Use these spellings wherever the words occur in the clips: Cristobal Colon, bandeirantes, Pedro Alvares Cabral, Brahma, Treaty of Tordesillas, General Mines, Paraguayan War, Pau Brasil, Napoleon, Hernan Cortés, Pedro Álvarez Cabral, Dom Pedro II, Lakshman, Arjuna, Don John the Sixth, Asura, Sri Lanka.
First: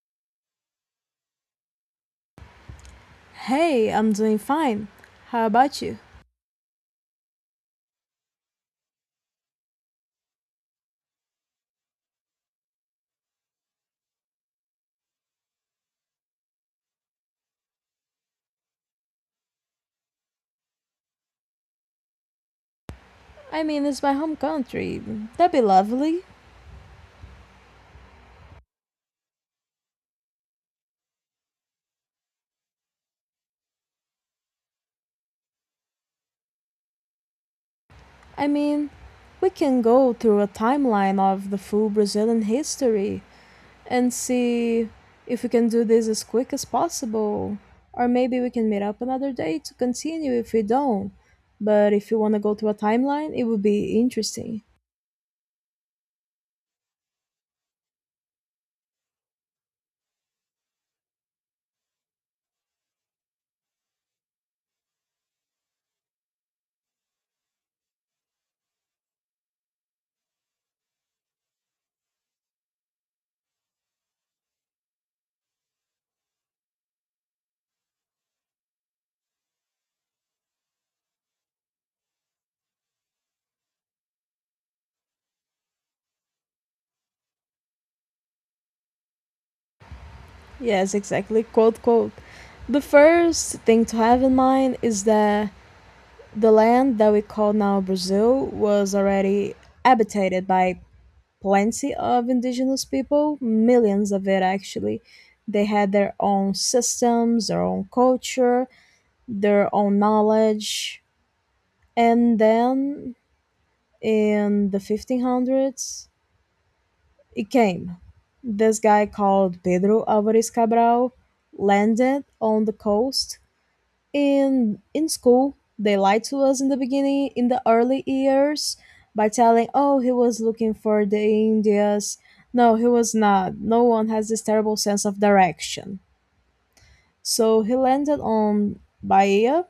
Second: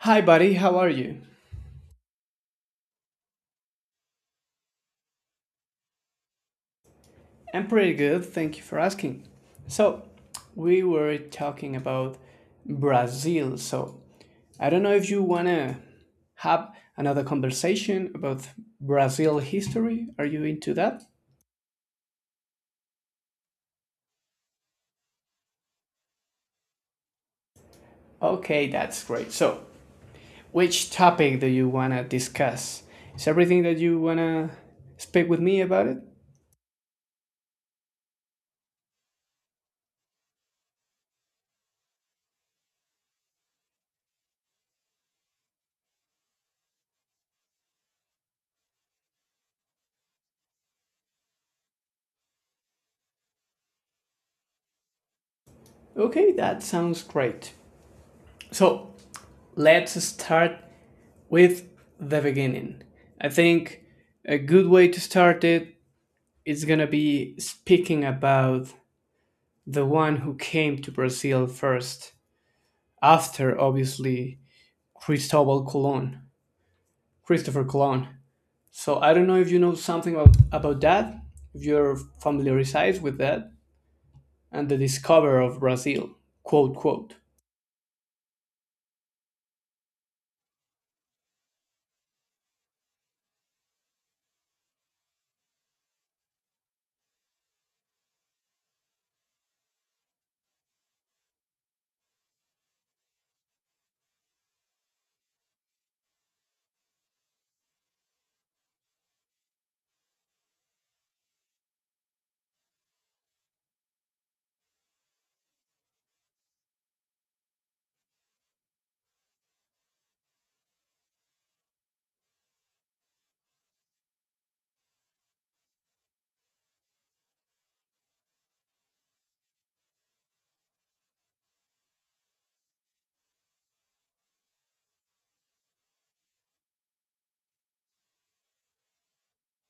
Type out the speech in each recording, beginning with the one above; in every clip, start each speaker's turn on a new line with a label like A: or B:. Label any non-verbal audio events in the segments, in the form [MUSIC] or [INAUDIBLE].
A: Hi, buddy. How are you?
B: Hey, I'm doing fine. How about you?
A: I'm pretty good. Thank you for asking. So, we were talking about Brazil. I don't know if you want to have another conversation about Brazil history. Are you into that?
B: I mean, it's my home country. That'd be lovely.
A: Okay, that's great. Which topic do you want to discuss? Is everything that you want to speak with me about it?
B: I mean, we can go through a timeline of the full Brazilian history and see if we can do this as quick as possible. Or maybe we can meet up another day to continue if we don't. But if you want to go through a timeline, it would be interesting.
A: Okay, that sounds great. So, let's start with the beginning. I think a good way to start it is going to be speaking about the one who came to Brazil first, after obviously Cristobal Colon, Christopher Colon. So I don't know if you know something about that, if you're familiarized with that, and the discoverer of Brazil, quote, quote.
B: Yes, exactly. Quote, quote. The first thing to have in mind is that the land that we call now Brazil was already habitated by plenty of indigenous people, millions of it actually. They had their own systems, their own culture, their own knowledge. And then in the 1500s, it came. This guy called Pedro Alvares Cabral landed on the coast. In school, they lied to us in the beginning, in the early years, by telling, oh, he was looking for the Indians. No, he was not. No one has this terrible sense of direction. So he landed on Bahia,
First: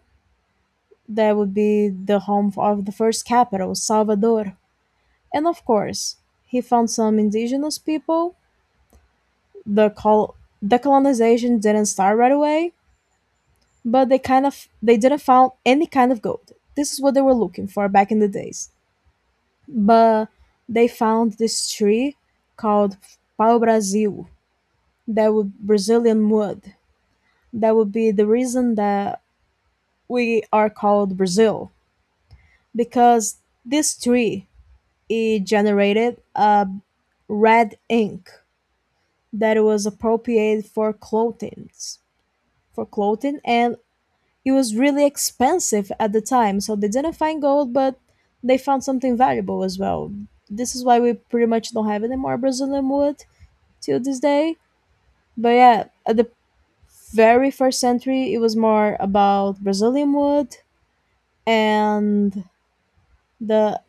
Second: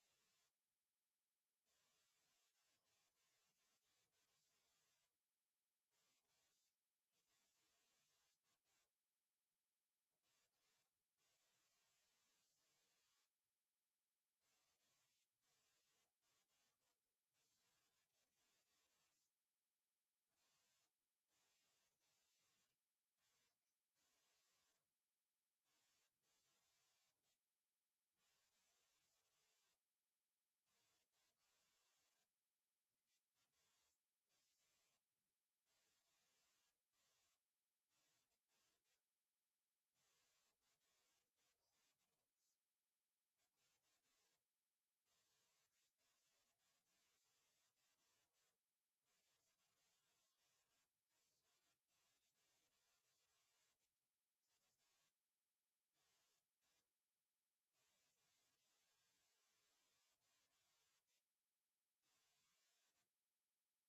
B: that would be the home of the first capital, Salvador. And of course he found some indigenous people. the col- the colonization didn't start right away, but they didn't found any kind of gold. This is what they were looking for back in the days. But they found this tree called Pau Brasil, that would Brazilian wood. That would be the reason that we are called Brazil, because this tree, it generated a red ink that was appropriated for clothing and It was really expensive at the time, so they didn't find gold, but they found something valuable as well. This is why we pretty much don't have any more Brazilian wood till this day. But yeah, at the very first century, it was more about Brazilian wood and the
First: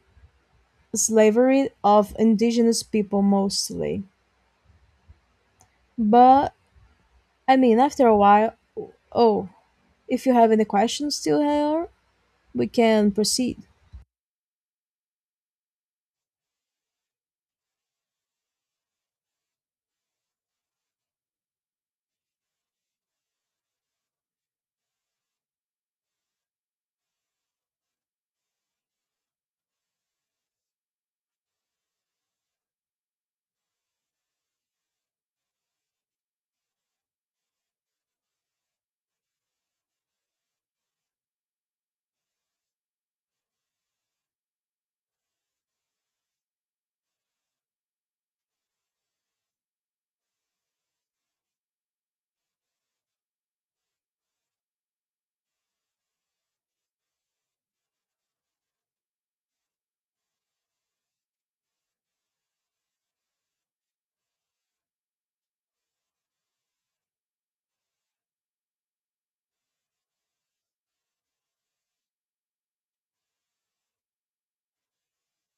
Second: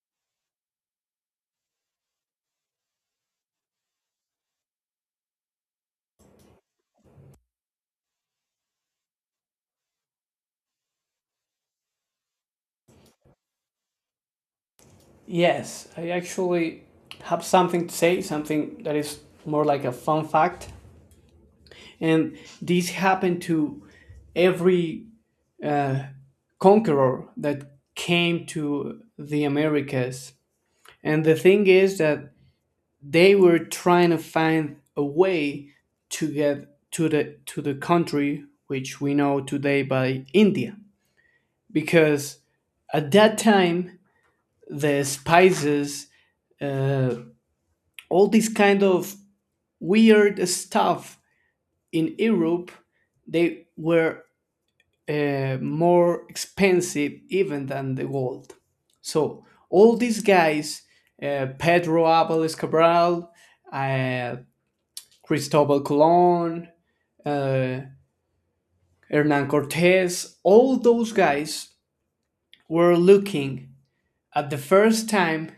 B: slavery of indigenous people mostly. But I mean, after a while, oh, if you have any questions still here, we can proceed.
A: Yes, I actually have something to say, something that is more like a fun fact and this happened to every uh, conqueror that came to the Americas. And the thing is that they were trying to find a way to get to the country which we know today by India, because at that time the spices, uh, all this kind of weird stuff in Europe, they were more expensive even than the gold. So all these guys, Pedro Álvarez Cabral, uh, Cristobal Colon, uh, Hernan Cortés, all those guys were looking at the first time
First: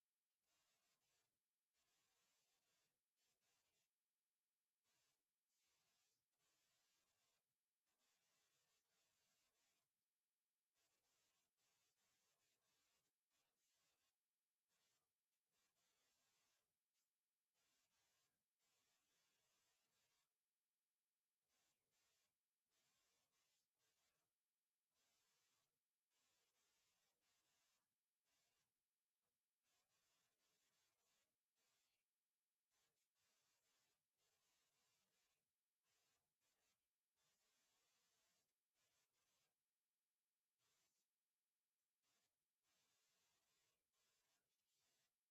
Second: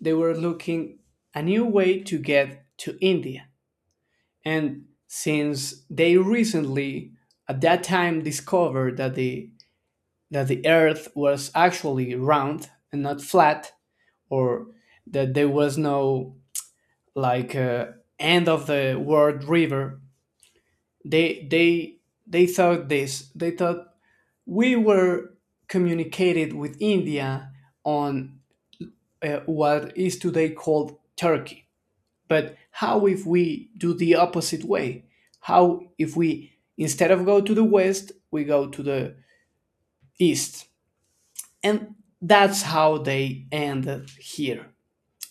A: they were looking a new way to get to India. And since they recently at that time discovered that the earth was actually round and not flat or that there was no like end of the world river they they they thought this they thought we were communicated with India on what is today called Turkey. But how if we do the opposite way? How if we, instead of go to the west, we go to the east? And that's how they ended here.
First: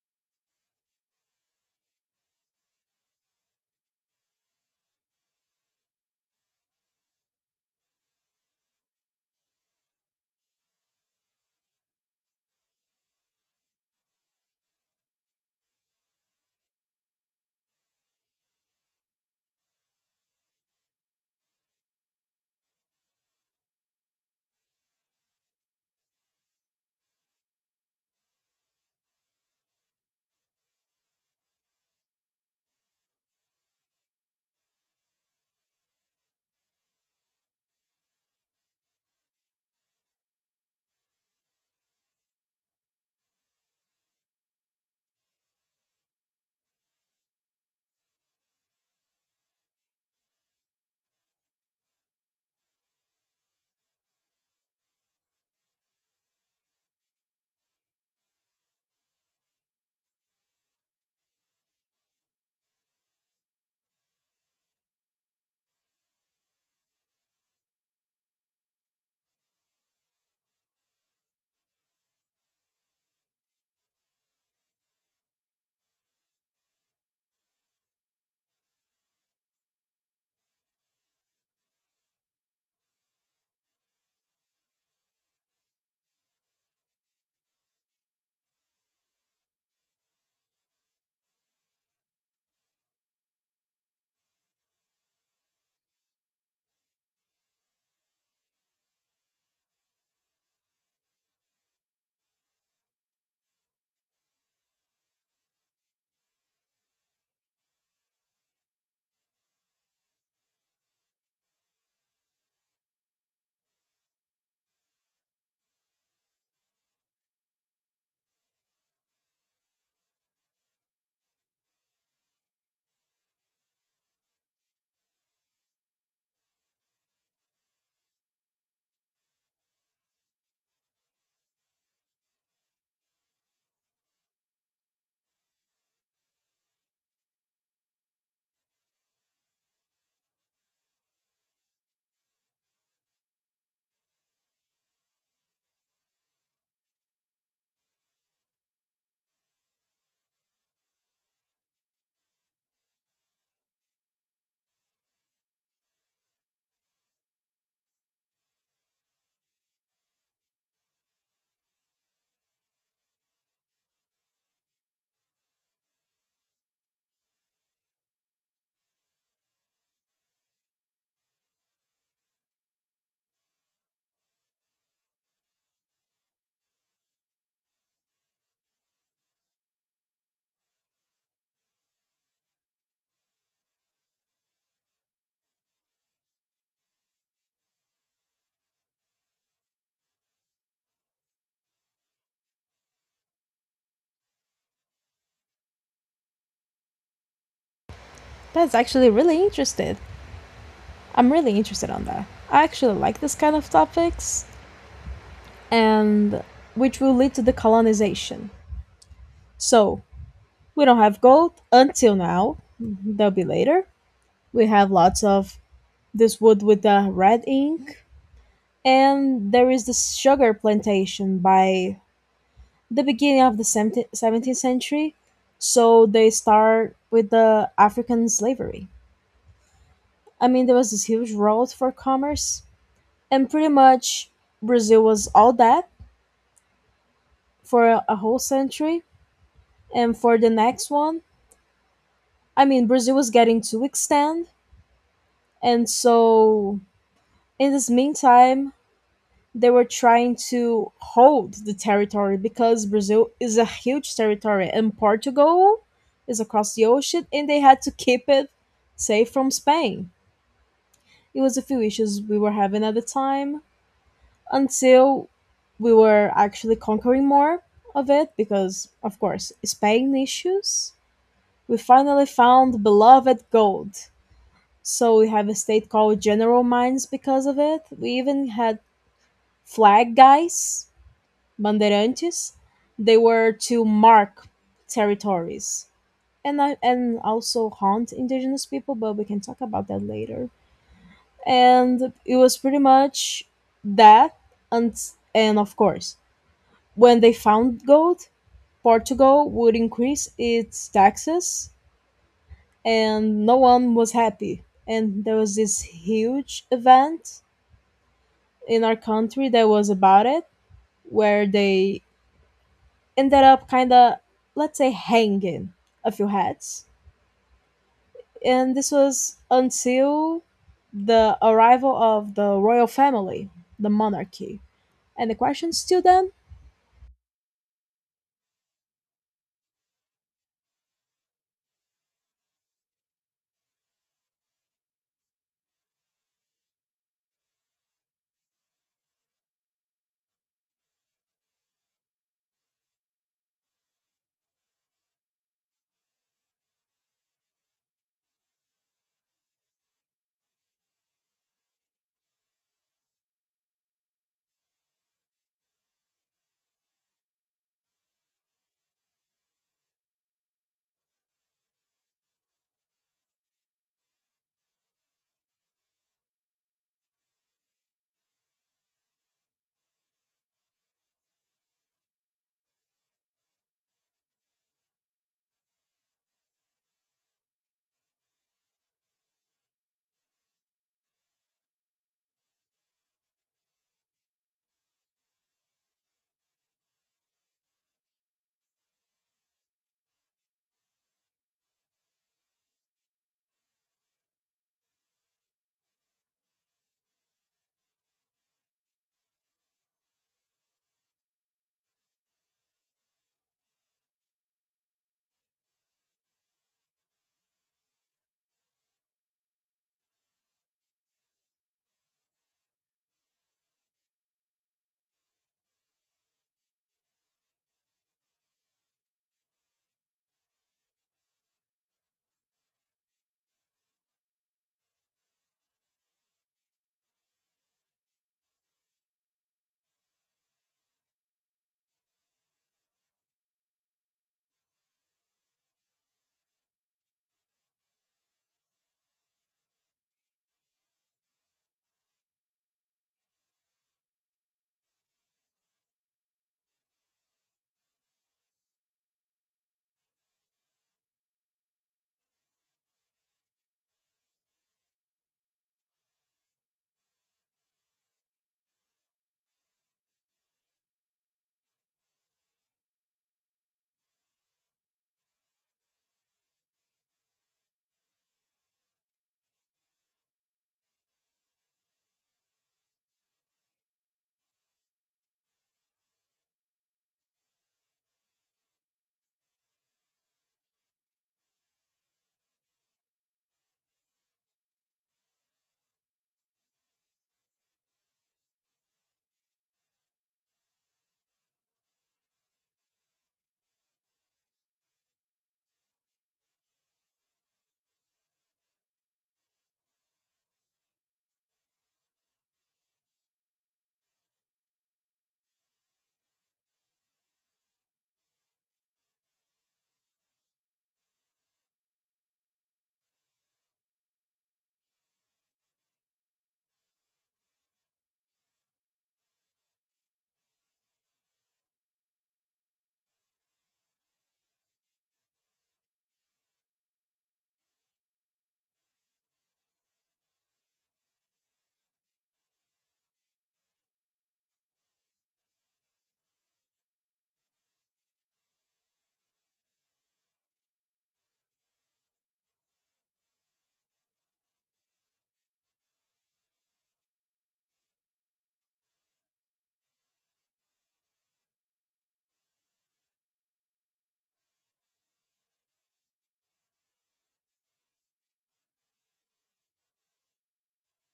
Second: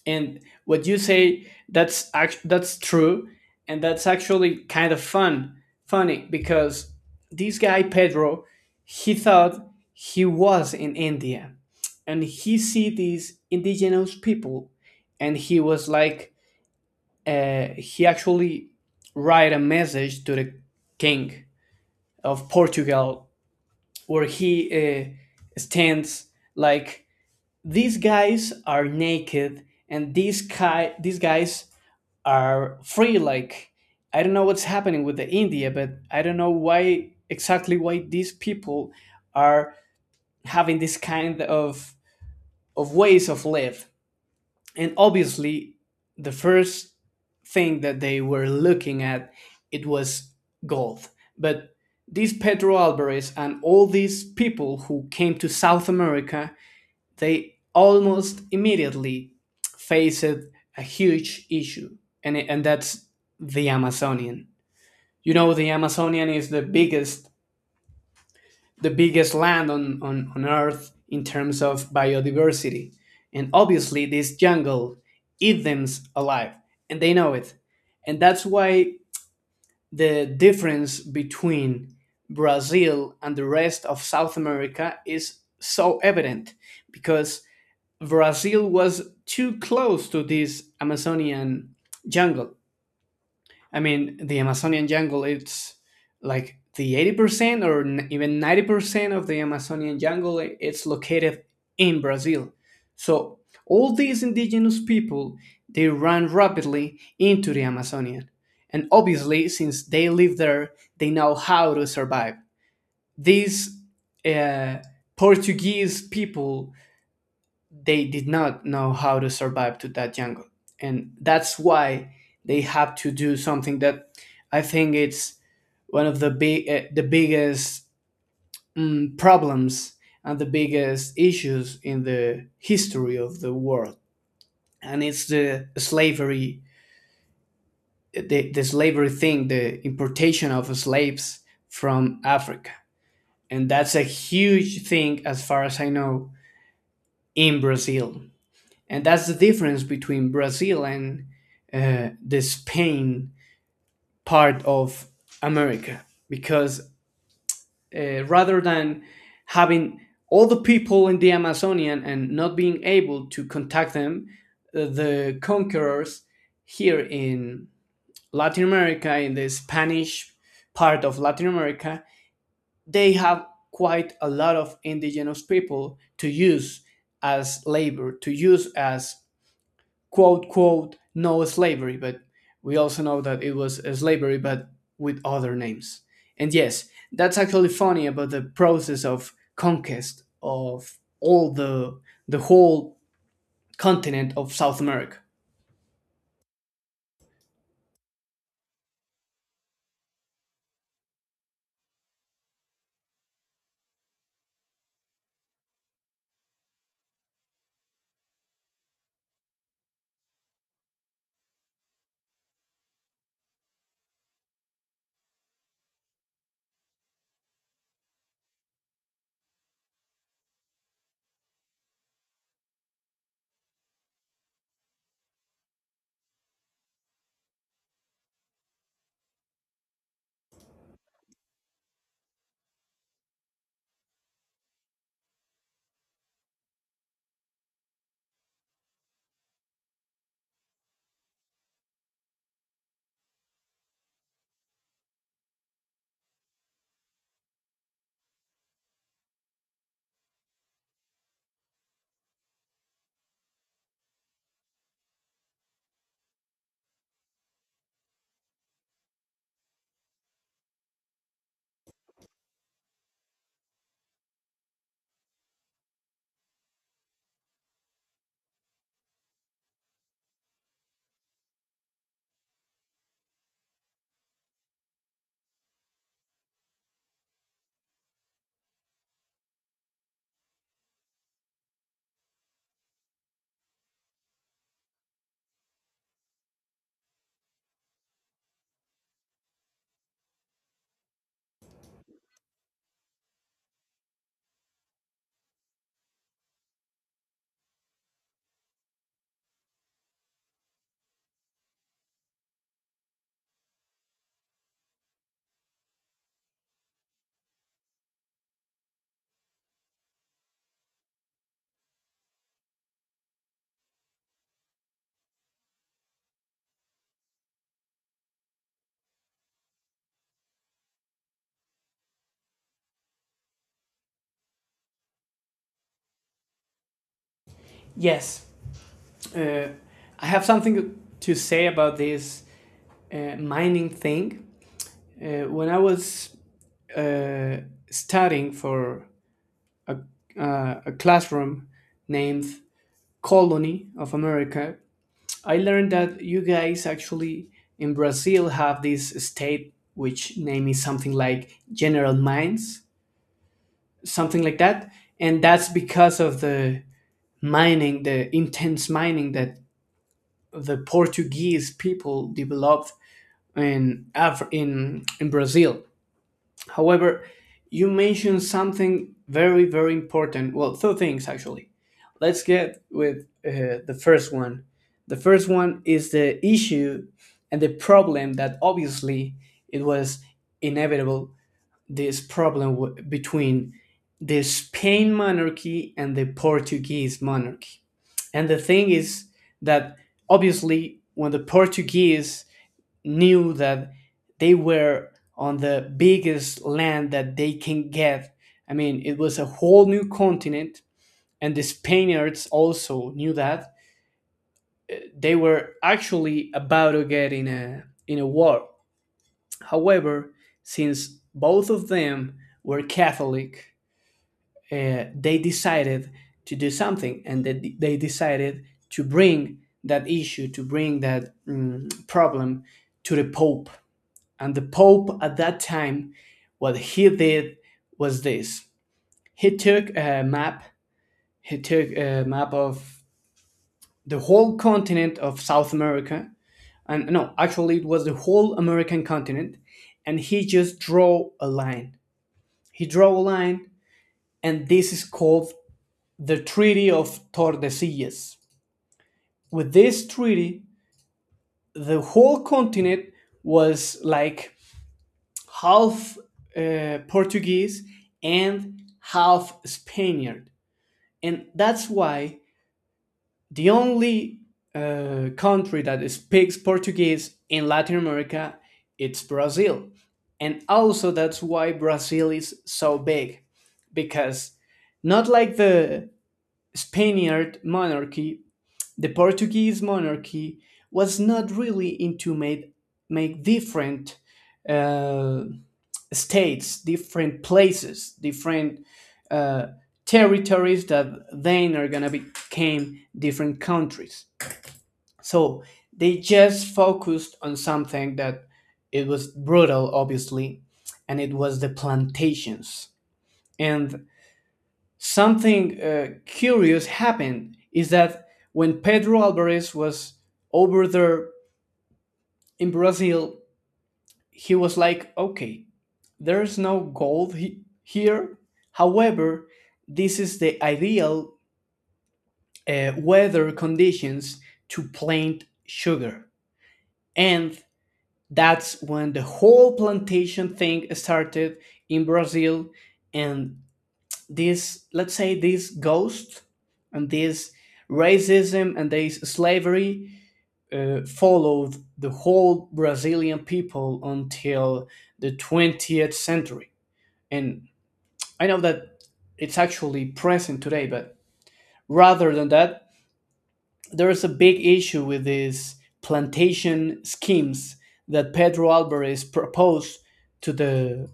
A: And what you say that's act- that's true, and that's actually kind of funny because this guy Pedro, he thought he was in India, and he see these indigenous people, and he was like, he actually write a message to the king of Portugal where he stands like, these guys are naked and these guys are free. Like, I don't know what's happening with the India, but I don't know why exactly why these people are having this kind of ways of live. And obviously the first thing that they were looking at, it was gold. But this Pedro Alvarez and all these people who came to South America, they almost immediately faced a huge issue, and that's the Amazonian. You know, the Amazonian is the biggest land on Earth in terms of biodiversity. And obviously, this jungle eats them alive, and they know it. And that's why the difference between Brazil and the rest of South America is so evident, because Brazil was too close to this Amazonian jungle. I mean, the Amazonian jungle, it's like the 80% or even 90% of the Amazonian jungle, it's located in Brazil. So all these indigenous people, they ran rapidly into the Amazonian. And obviously, since they live there, they know how to survive. These uh, Portuguese people, they did not know how to survive to that jungle, and that's why they have to do something that I think it's one of the biggest problems and the biggest issues in the history of the world, and it's the slavery, the slavery thing, the importation of slaves from Africa. And that's a huge thing, as far as I know, in Brazil. And that's the difference between Brazil and the Spain part of America, because rather than having all the people in the Amazonian and not being able to contact them, the conquerors here in Latin America, in the Spanish part of Latin America, they have quite a lot of indigenous people to use as labor, to use as quote quote no slavery, but we also know that it was a slavery but with other names. And yes, that's actually funny about the process of conquest of all the whole continent of South America.
B: That's actually really interesting. I'm really interested on that. I actually like this kind of topics, and which will lead to the colonization. So, we don't have gold until now. There'll be later. We have lots of this wood with the red ink, and there is this sugar plantation by the beginning of the 17th century. So, they start with the African slavery. I mean, there was this huge road for commerce, and pretty much Brazil was all that for a whole century. And for the next one, I mean, Brazil was getting too extend, and so in this meantime they were trying to hold the territory, because Brazil is a huge territory and Portugal is across the ocean, and they had to keep it safe from Spain. It was a few issues we were having at the time, until we were actually conquering more of it because of course Spain issues. We finally found beloved gold. So we have a state called General Mines because of it. We even had flag guys, bandeirantes. They were to mark territories, and also haunt indigenous people, but we can talk about that later. And it was pretty much that. and and of course, when they found gold, Portugal would increase its taxes and no one was happy. And there was this huge event in our country that was about it, where they ended up kind of, let's say, hanging a few hats. And this was until the arrival of the royal family, the monarchy. And the question still then?
A: Yes, uh, I have something to say about this mining thing. When I was uh, studying for a, a classroom named Colony of America, I learned that you guys actually in Brazil have this state which name is something like General Mines, something like that, and that's because of the mining, the intense mining that the Portuguese people developed in in Brazil. However, you mentioned something very, very important. Well, two things actually. Let's get with the first one. The first one is the issue and the problem that obviously it was inevitable, this between the Spain monarchy and the Portuguese monarchy. And the thing is that obviously when the Portuguese knew that they were on the biggest land that they can get. I mean, it was a whole new continent, and the Spaniards also knew that they were actually about to get in a war. However, since both of them were Catholic, they decided to do something, and they decided to bring that issue, to bring that problem to the Pope. And the Pope at that time, what he did was this: he took a map, he took a map of the whole continent of South America, and no, actually it was the whole American continent, and he just draw a line. He draw a line, and this is called the Treaty of Tordesillas. With this treaty, the whole continent was like half Portuguese and half Spaniard. And that's why the only country that speaks Portuguese in Latin America, it's Brazil. And also that's why Brazil is so big, because not like the Spaniard monarchy, the Portuguese monarchy was not really into made make different uh, states, different places, different uh, territories that then are gonna become different countries. So they just focused on something that it was brutal, obviously, and it was the plantations. And something curious happened is that when Pedro Alvarez was over there in Brazil, he was like, okay, there is no gold here. However, this is the ideal weather conditions to plant sugar. And that's when the whole plantation thing started in Brazil. And this, let's say, this ghost and this racism and this slavery followed the whole Brazilian people until the 20th century. And I know that it's actually present today, but rather than that, there is a big issue with these plantation schemes that Pedro Alvarez proposed to the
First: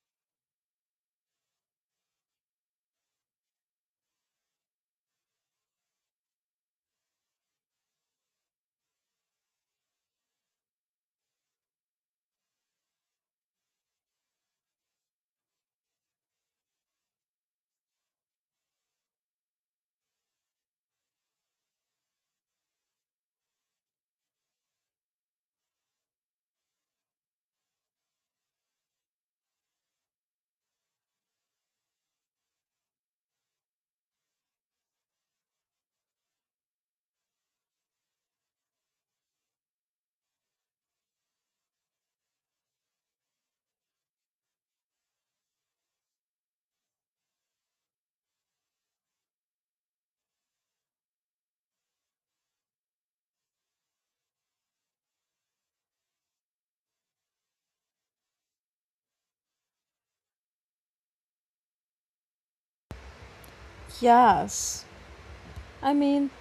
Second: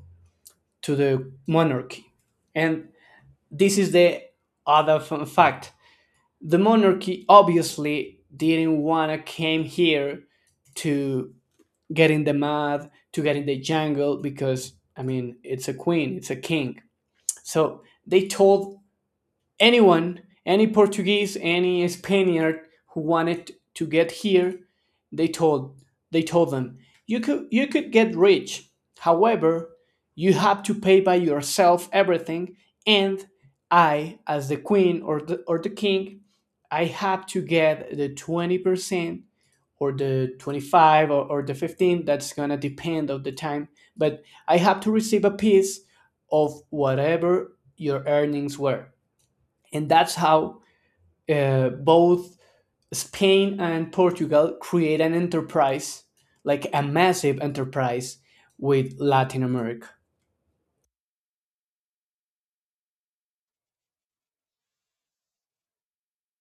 A: to the monarchy. And this is the other fun fact. The monarchy obviously didn't wanna came here to get in the mud, to get in the jungle, because I mean it's a queen, it's a king. So they told anyone, any Portuguese, any Spaniard who wanted to get here, they told they told them, you could get rich. However, you have to pay by yourself everything, and I, as the queen or the king, I have to get the 20% or the 25 or the 15, that's gonna depend of the time, but I have to receive a piece of whatever your earnings were. And that's how both Spain and Portugal create an enterprise, like a massive enterprise with Latin America.
B: Yes. I mean,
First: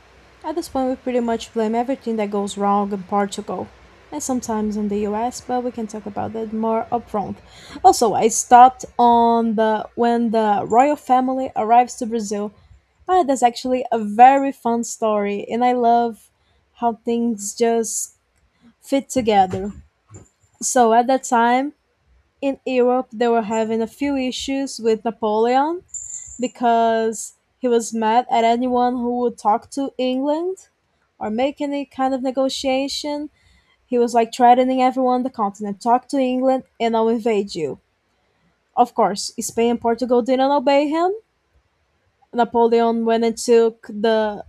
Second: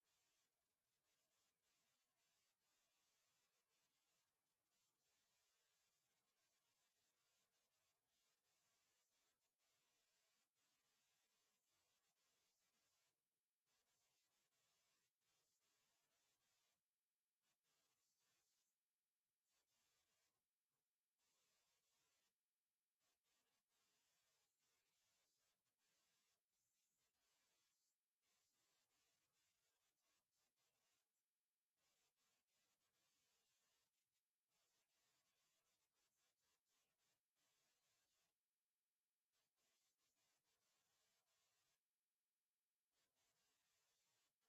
B: at this point, we pretty much blame everything that goes wrong in Portugal and sometimes in the US, but we can talk about that more upfront. Also, I stopped on the when the royal family arrives to Brazil. Ah, that's actually a very fun story, and I love how things just fit together. So at that time in Europe, they were having a few issues with Napoleon because he was mad at anyone who would talk to England or make any kind of negotiation. He was like threatening everyone on the continent, talk to England and I'll invade you. Of course, Spain and Portugal didn't obey him. Napoleon went and took the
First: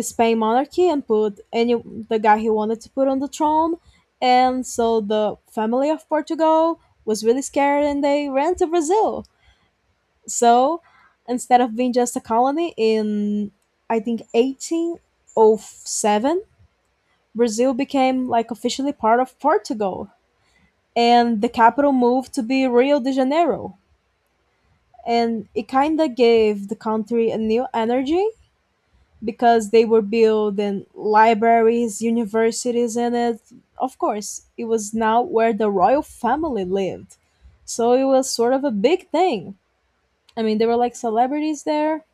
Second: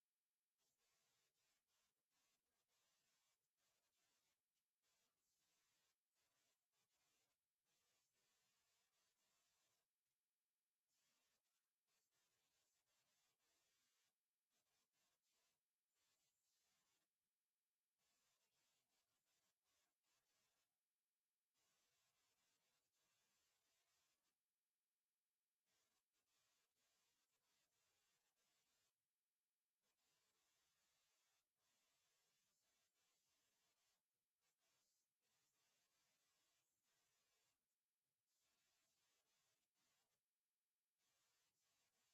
B: Spain monarchy and put any the guy he wanted to put on the throne. And so the family of Portugal was really scared and they ran to Brazil. So instead of being just a colony in, I think, 1807, Brazil became like officially part of Portugal. And the capital moved to be Rio de Janeiro. And it kind of gave the country a new energy because they were building libraries, universities in it. Of course, it was now where the royal family lived. So it was sort of a big thing. I mean, there were like celebrities there,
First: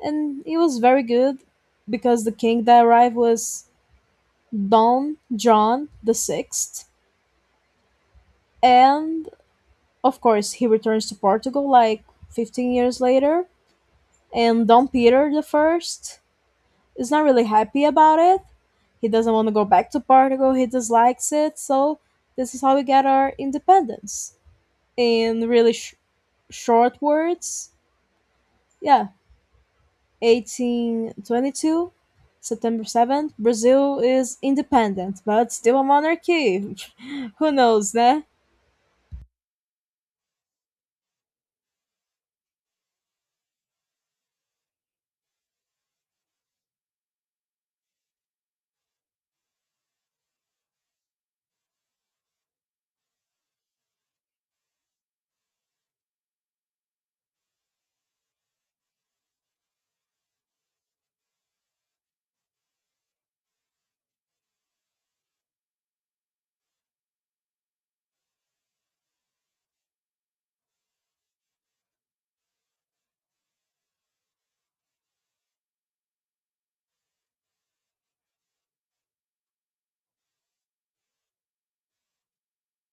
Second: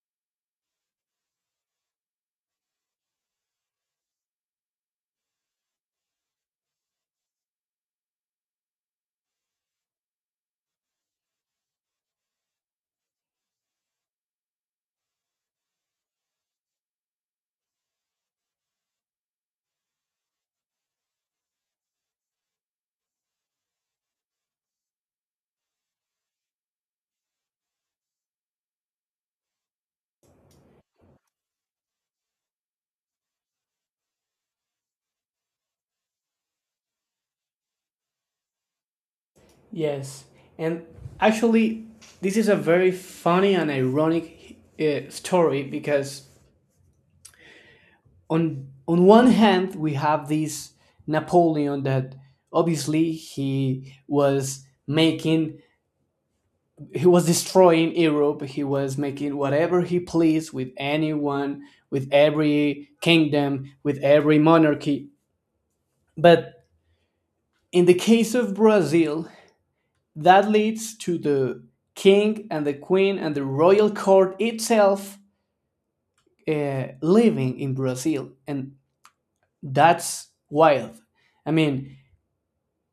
B: and it was very good because the king that arrived was Don John the Sixth, and of course he returns to Portugal like 15 years later. And Don Peter the First is not really happy about it. He doesn't want to go back to Portugal. He dislikes it. So this is how we get our independence. In really short words, yeah, 1822, September 7th, Brazil is independent, but still a monarchy. [LAUGHS] Who knows, né?
A: Yes, and actually, this is a very funny and ironic story because on one hand we have this Napoleon that obviously he was destroying Europe. He was making whatever he pleased with anyone, with every kingdom, with every monarchy. But in the case of Brazil, that leads to the king and the queen and the royal court itself living in Brazil. And that's wild. I mean,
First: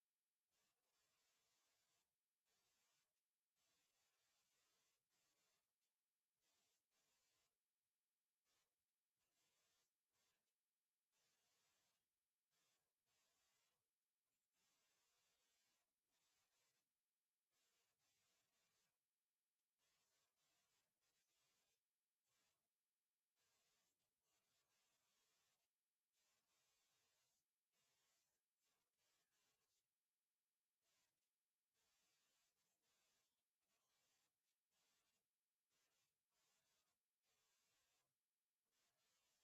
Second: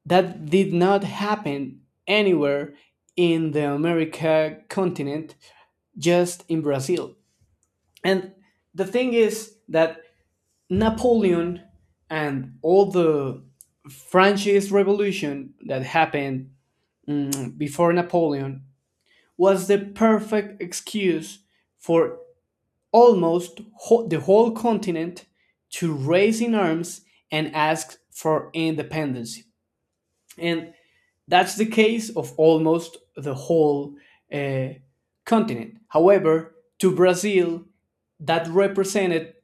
A: that did not happen anywhere in the America continent, just in Brazil. And the thing is that Napoleon and all the Franchise Revolution that happened before Napoleon was the perfect excuse for the whole continent to raise in arms and ask for independence. And that's the case of almost the whole uh, continent. However, to Brazil, that represented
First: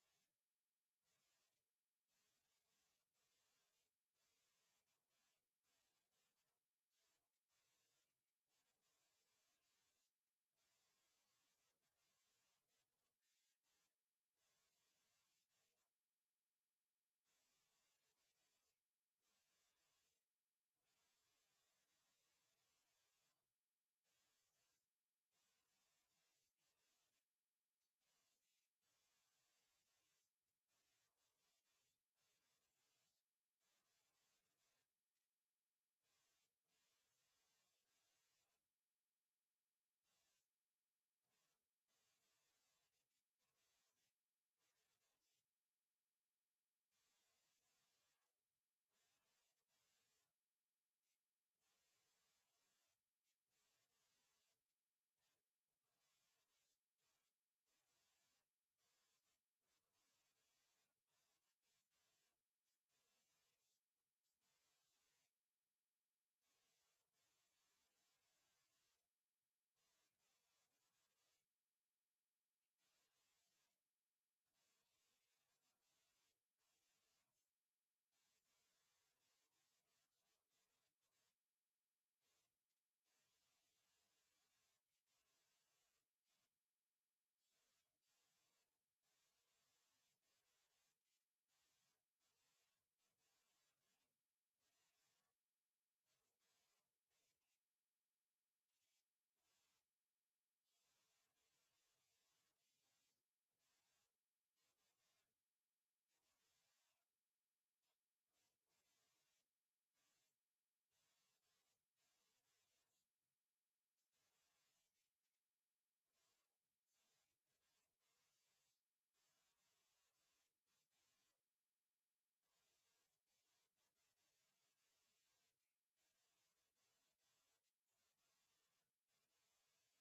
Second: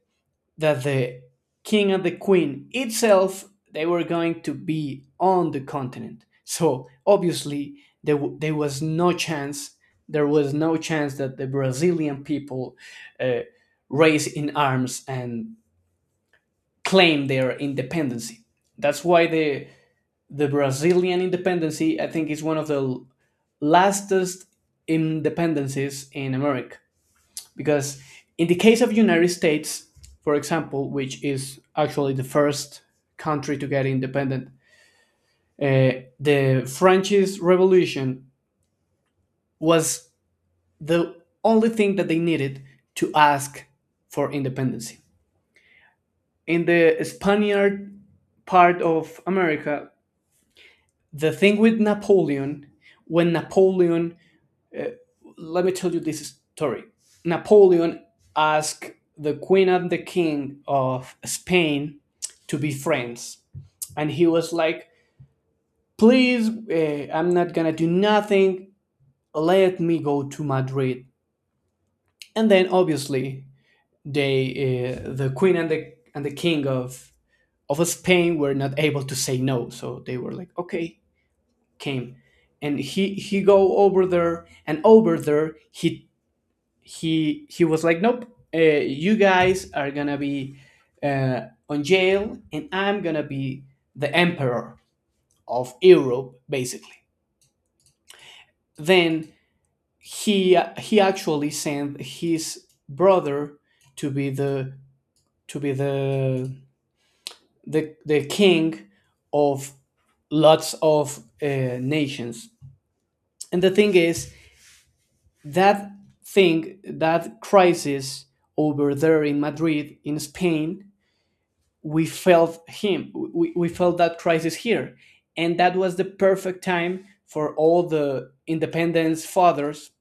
A: that the king and the queen itself, they were going to be on the continent, so obviously there was no chance, there was no chance that the Brazilian people uh, raise in arms and claim their independence. That's why the Brazilian independence, I think, is one of the lastest independencies in America, because in the case of United States, for example, which is actually the first country to get independent, uh, the French Revolution was the only thing that they needed to ask for independence. In the Spaniard part of America, the thing with Napoleon, when napoleon Uh, let me tell you this story. Napoleon asked the queen and the king of Spain to be friends, and he was like, "Please, I'm not gonna do nothing. Let me go to Madrid." And then obviously they, the queen and the king of Spain were not able to say no, so they were like, "Okay, came." And he go over there, and over there he was like, nope, you guys are gonna be uh, on jail, and I'm gonna be the emperor of Europe, basically. Then he actually sent his brother to be to be the the king of lots of nations. And the thing is that thing that crisis over there in Madrid in Spain, we felt that crisis here. And that was the perfect time for all the independence fathers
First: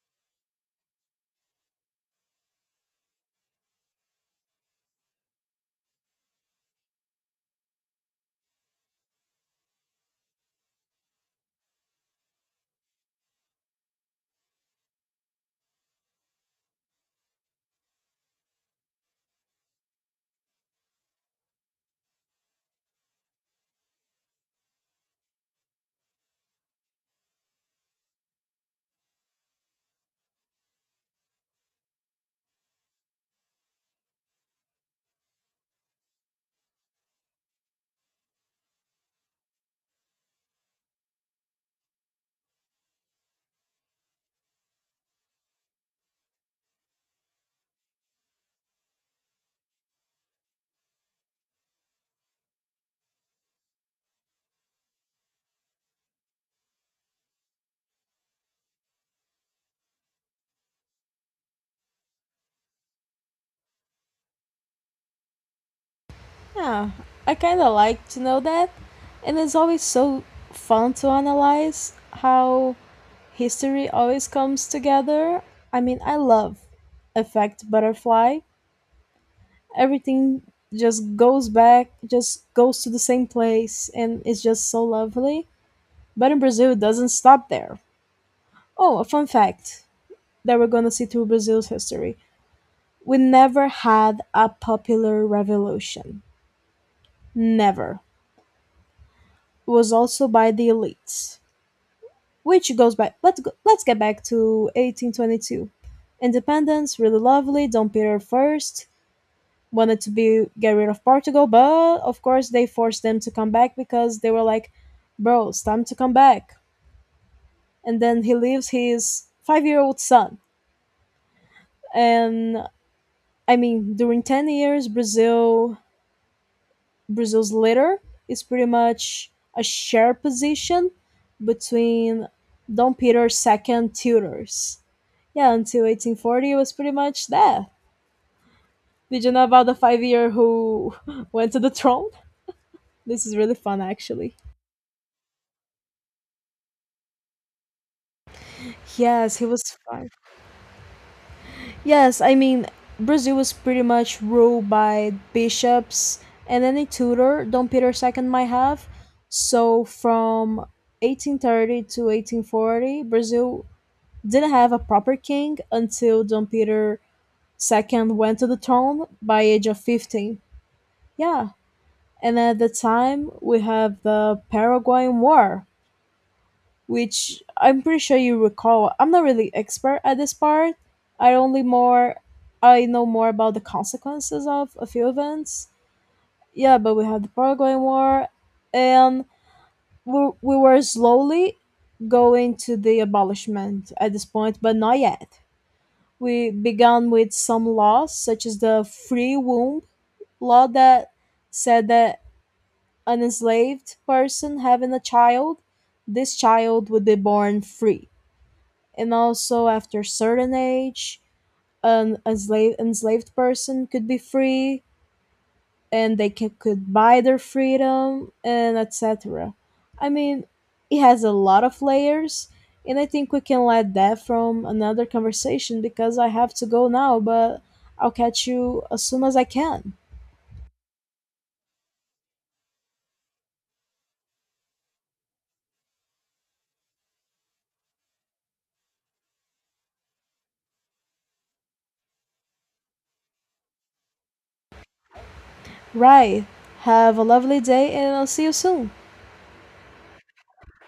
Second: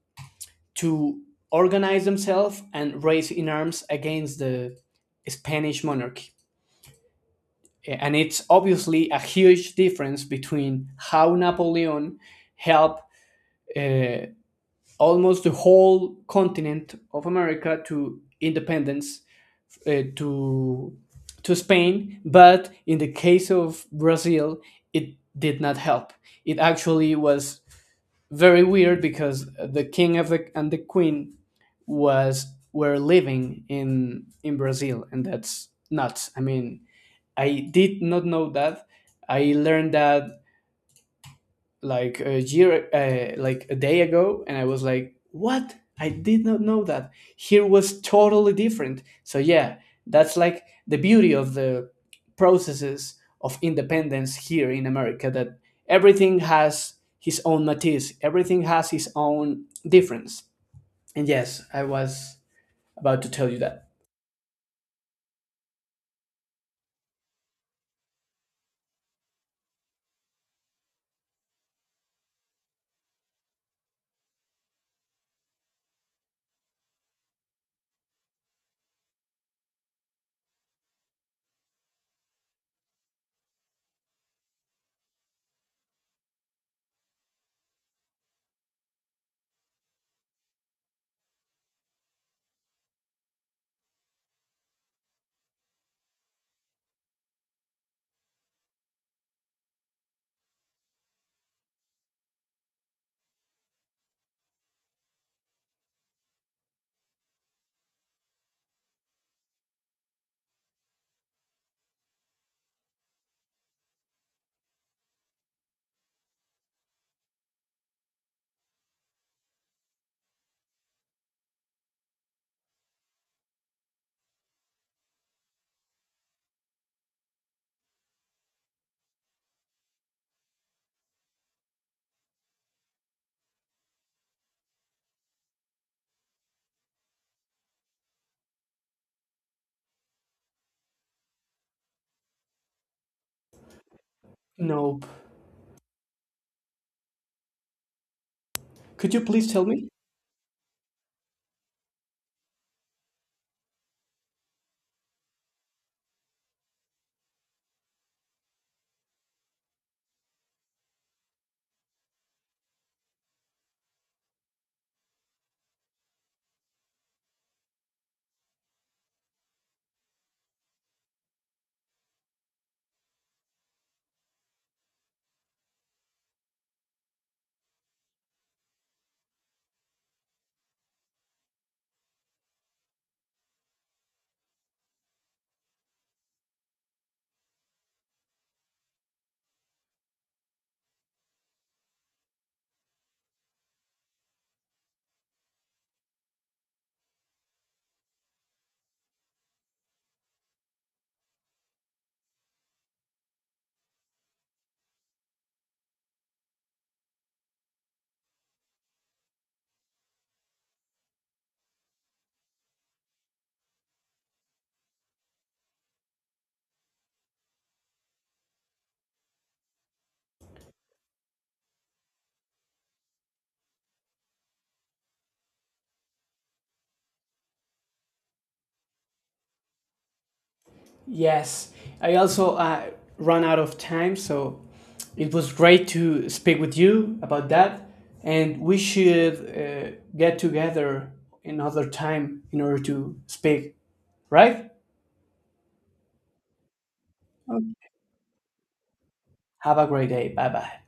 A: to organize themselves and raise in arms against the Spanish monarchy. And it's obviously a huge difference between how Napoleon helped uh, almost the whole continent of America to independence uh, to to Spain, but in the case of Brazil, it did not help. It actually was very weird because the king of and the queen was were living in Brazil, and that's nuts. I mean, I did not know that. I learned that like a year like a day ago, and I was like, what, I did not know that. Here was totally different, so yeah, that's like the beauty of the processes of independence here in America, that everything has his own matiz, everything has his own difference. And yes, I was about to tell you that.
B: Yeah, I kind of like to know that. And it's always so fun to analyze how history always comes together. I mean, I love Effect Butterfly. Everything just goes back, just goes to the same place, and it's just so lovely. But in Brazil, it doesn't stop there. Oh, a fun fact that we're going to see through Brazil's history. We never had a popular revolution. Never. It was also by the elites, which goes back. Let's get back to 1822. Independence, really lovely. Dom Pedro the first wanted to be get rid of Portugal, but of course they forced them to come back because they were like, "Bro, it's time to come back." And then he leaves his five-year-old son, and I mean, during 10 years, Brazil's leader is pretty much a shared position between Dom Peter's second tutors. Yeah, until 1840, it was pretty much that. Did you know about the 5 year who [LAUGHS] went to the throne? This is really fun, actually.
A: Nope. Could you
B: Yes, he
A: please
B: was
A: tell me?
B: five. Yes, I mean, Brazil was pretty much ruled by bishops and any tutor Dom Peter Second might have. So from 1830 to 1840, Brazil didn't have a proper king until Don Peter II went to the throne by age of 15. Yeah, and at the time we have the Paraguayan War, which I'm pretty sure you recall. I'm not really expert at this part. I only more I know more about the consequences of a few events. Yeah, but we had the Paraguayan War, and we were slowly going to the abolishment at this point, but not yet. We began with some laws, such as the free womb law that said that an enslaved person having a child, this child would be born free. And also, after a certain age, enslaved person could be free, and could buy their freedom and etc. I mean, it has a lot of layers, and I think we can let that from another conversation because I have to go now, but I'll catch you as soon as I can.
A: Yes, I also run out of time, so it was great to speak with you about that. And we should get together another time in order to speak, right?
B: Right. Have a lovely
A: Okay.
B: day, and I'll see you soon.
A: Have a great day. Bye bye.